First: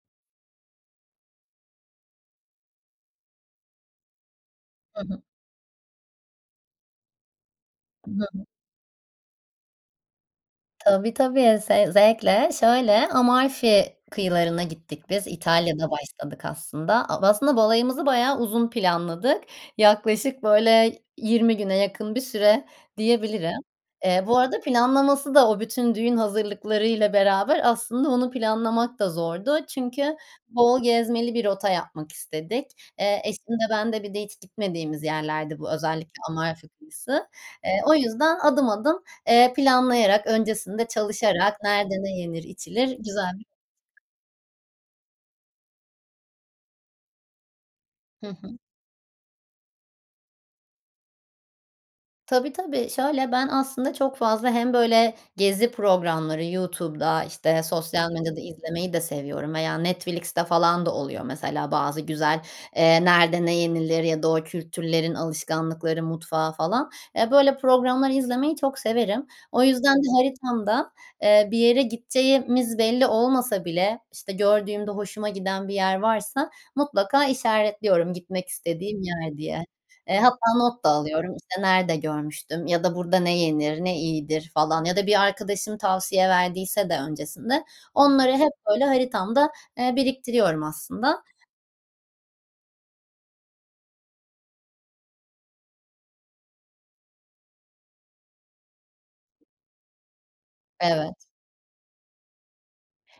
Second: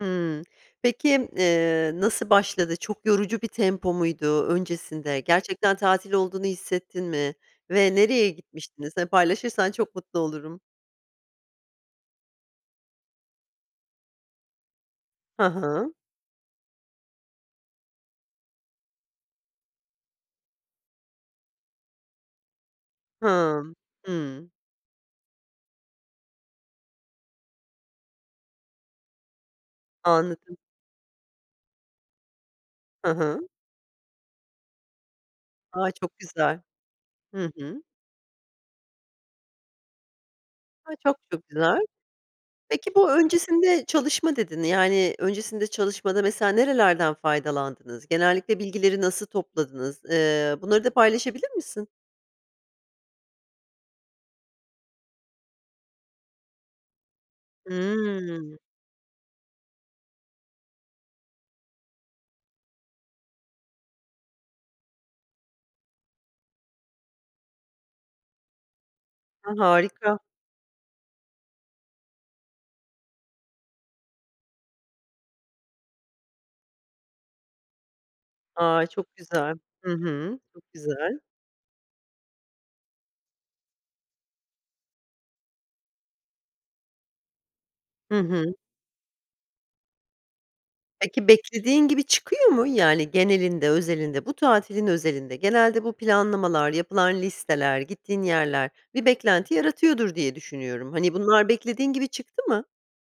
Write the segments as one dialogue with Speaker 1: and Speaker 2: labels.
Speaker 1: Hımm. Peki, eee, nasıl başladı, çok yorucu bir tempo muydu,
Speaker 2: Hı
Speaker 1: öncesinde
Speaker 2: hı.
Speaker 1: gerçekten tatil olduğunu hissettin mi ve nereye
Speaker 2: [unintelligible]
Speaker 1: gitmiştiniz? Hani paylaşırsan çok mutlu olurum.
Speaker 2: Tabii, tabii ze zevkle. Şöyle Amalfi kıyılarına gittik biz,
Speaker 1: Hı
Speaker 2: İtalya'da
Speaker 1: hı.
Speaker 2: başladık aslında. Ab aslında balayımızı bayağı uzun planladık. Yaklaşık böyle 20 güne yakın bir süre diyebilirim.
Speaker 1: Hımm,
Speaker 2: Eee, bu
Speaker 1: hımm.
Speaker 2: arada planlaması da o bütün düğün hazırlıklarıyla beraber aslında onu planlamak da zordu. Çünkü
Speaker 1: Anladım.
Speaker 2: bol gezmeli bir rota yapmak istedik.
Speaker 1: Hı
Speaker 2: Eee, eşim
Speaker 1: hı.
Speaker 2: de ben de. Bir de hiç gitmediğimiz yerlerdi bu
Speaker 1: A, çok
Speaker 2: özellikle
Speaker 1: güzel!
Speaker 2: Amalfi kıyısı.
Speaker 1: Hı
Speaker 2: Eee,
Speaker 1: hı.
Speaker 2: o yüzden adım adım, eee, planlayarak öncesinde
Speaker 1: A, çok, çok,
Speaker 2: çalışarak
Speaker 1: güzel!
Speaker 2: nerede ne yenir,
Speaker 1: Peki,
Speaker 2: içilir
Speaker 1: bu
Speaker 2: güzel
Speaker 1: öncesinde çalışma dedin, yani öncesinde çalışmada mesela nerelerden faydalandınız?
Speaker 2: Hı
Speaker 1: Genellikle
Speaker 2: hı.
Speaker 1: bilgileri nasıl topladınız? Iıı, bunları da paylaşabilir misin?
Speaker 2: Tabii, tabii. Şöyle ben aslında çok fazla hem böyle gezi programları, YouTube'da işte sosyal medyada
Speaker 1: Hımm.
Speaker 2: izlemeyi de seviyorum veya Netflix'te falan da oluyor mesela. Bazı güzel, eee, nerede ne yenilir ya da o kültürlerin alışkanlıkları mutfağı falan. Eee, böyle programlar izlemeyi çok severim.
Speaker 1: A,
Speaker 2: O yüzden de
Speaker 1: harika!
Speaker 2: haritamda, eee, bir yere gideceğimiz belli olmasa bile, işte gördüğümde hoşuma giden bir yer varsa mutlaka işaretliyorum gitmek
Speaker 1: A,
Speaker 2: istediğim
Speaker 1: çok
Speaker 2: yer
Speaker 1: güzel.
Speaker 2: diye.
Speaker 1: Hı
Speaker 2: Eee,
Speaker 1: hı.
Speaker 2: hatta
Speaker 1: Çok
Speaker 2: not da
Speaker 1: güzel!
Speaker 2: alıyorum işte nerede görmüştüm ya da burada ne yenir ne iyidir, falan, ya da bir arkadaşım tavsiye verdiyse de öncesinde,
Speaker 1: Hı
Speaker 2: onları hep
Speaker 1: hı.
Speaker 2: böyle haritamda, eee, biriktiriyorum aslında.
Speaker 1: Peki beklediğin gibi çıkıyor mu? Yani genelinde, özelinde, bu tatilin özelinde, genelde bu planlamalar, yapılan listeler, gittiğin yerler bir beklenti yaratıyordur diye düşünüyorum. Hani
Speaker 2: Evet.
Speaker 1: bunlar beklediğin gibi çıktı mı?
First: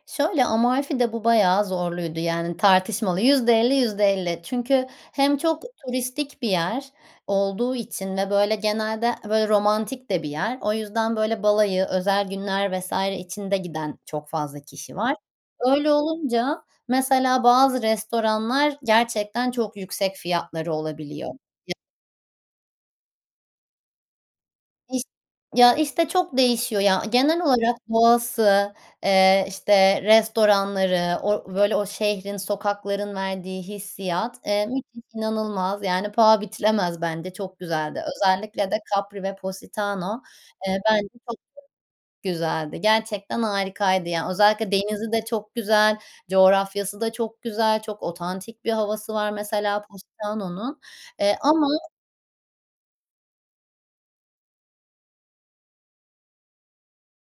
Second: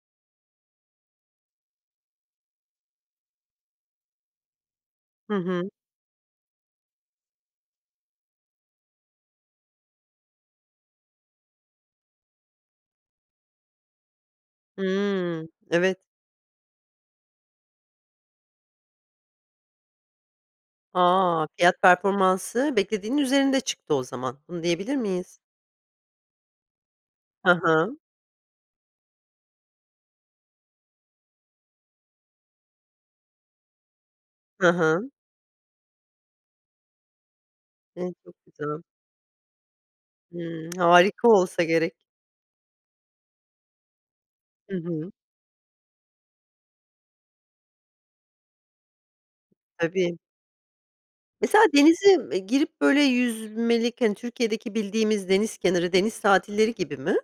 Speaker 2: Şöyle, Amalfi'de bu bayağı zorluydu, yani tartışmalı. %50-%50. Çünkü
Speaker 1: Hı
Speaker 2: hem çok
Speaker 1: hı.
Speaker 2: turistik bir yer olduğu için ve böyle genelde böyle romantik de bir yer. O yüzden böyle balayı özel günler vs. için de giden çok fazla kişi var.
Speaker 1: Hımm,
Speaker 2: Öyle
Speaker 1: evet.
Speaker 2: olunca mesela bazı restoranlar gerçekten çok yüksek fiyatları olabiliyor.
Speaker 1: A,
Speaker 2: Ya
Speaker 1: fiyat performansı beklediğinin üzerinde çıktı o zaman. Bunu diyebilir
Speaker 2: İş
Speaker 1: miyiz?
Speaker 2: ya işte çok değişiyor, ya. Genel
Speaker 1: Hı
Speaker 2: olarak
Speaker 1: hı.
Speaker 2: doğası, eee, işte restoranları, or o böyle o şehrin sokakların verdiği hissiyat, eee,
Speaker 1: Hı
Speaker 2: müthiş
Speaker 1: hı.
Speaker 2: inanılmaz. Yani paha biçilemez bence çok güzeldi.
Speaker 1: Evet, çok
Speaker 2: Özellikle de
Speaker 1: güzel!
Speaker 2: Capri ve Positano,
Speaker 1: Hımm,
Speaker 2: eee, bence
Speaker 1: harika
Speaker 2: çok [unintelligible]
Speaker 1: olsa gerek.
Speaker 2: güzeldi, gerçekten harikaydı, ya. Özellikle
Speaker 1: Hı hı.
Speaker 2: denizi de çok güzel, coğrafyası da çok güzel, çok otantik bir havası var mesela,
Speaker 1: Tabii.
Speaker 2: Positano'nun, eee,
Speaker 1: Mesela
Speaker 2: ama
Speaker 1: denize, ııı, girip böyle yüzmelik, hani Türkiye'deki bildiğimiz deniz kenarı, deniz tatilleri gibi mi?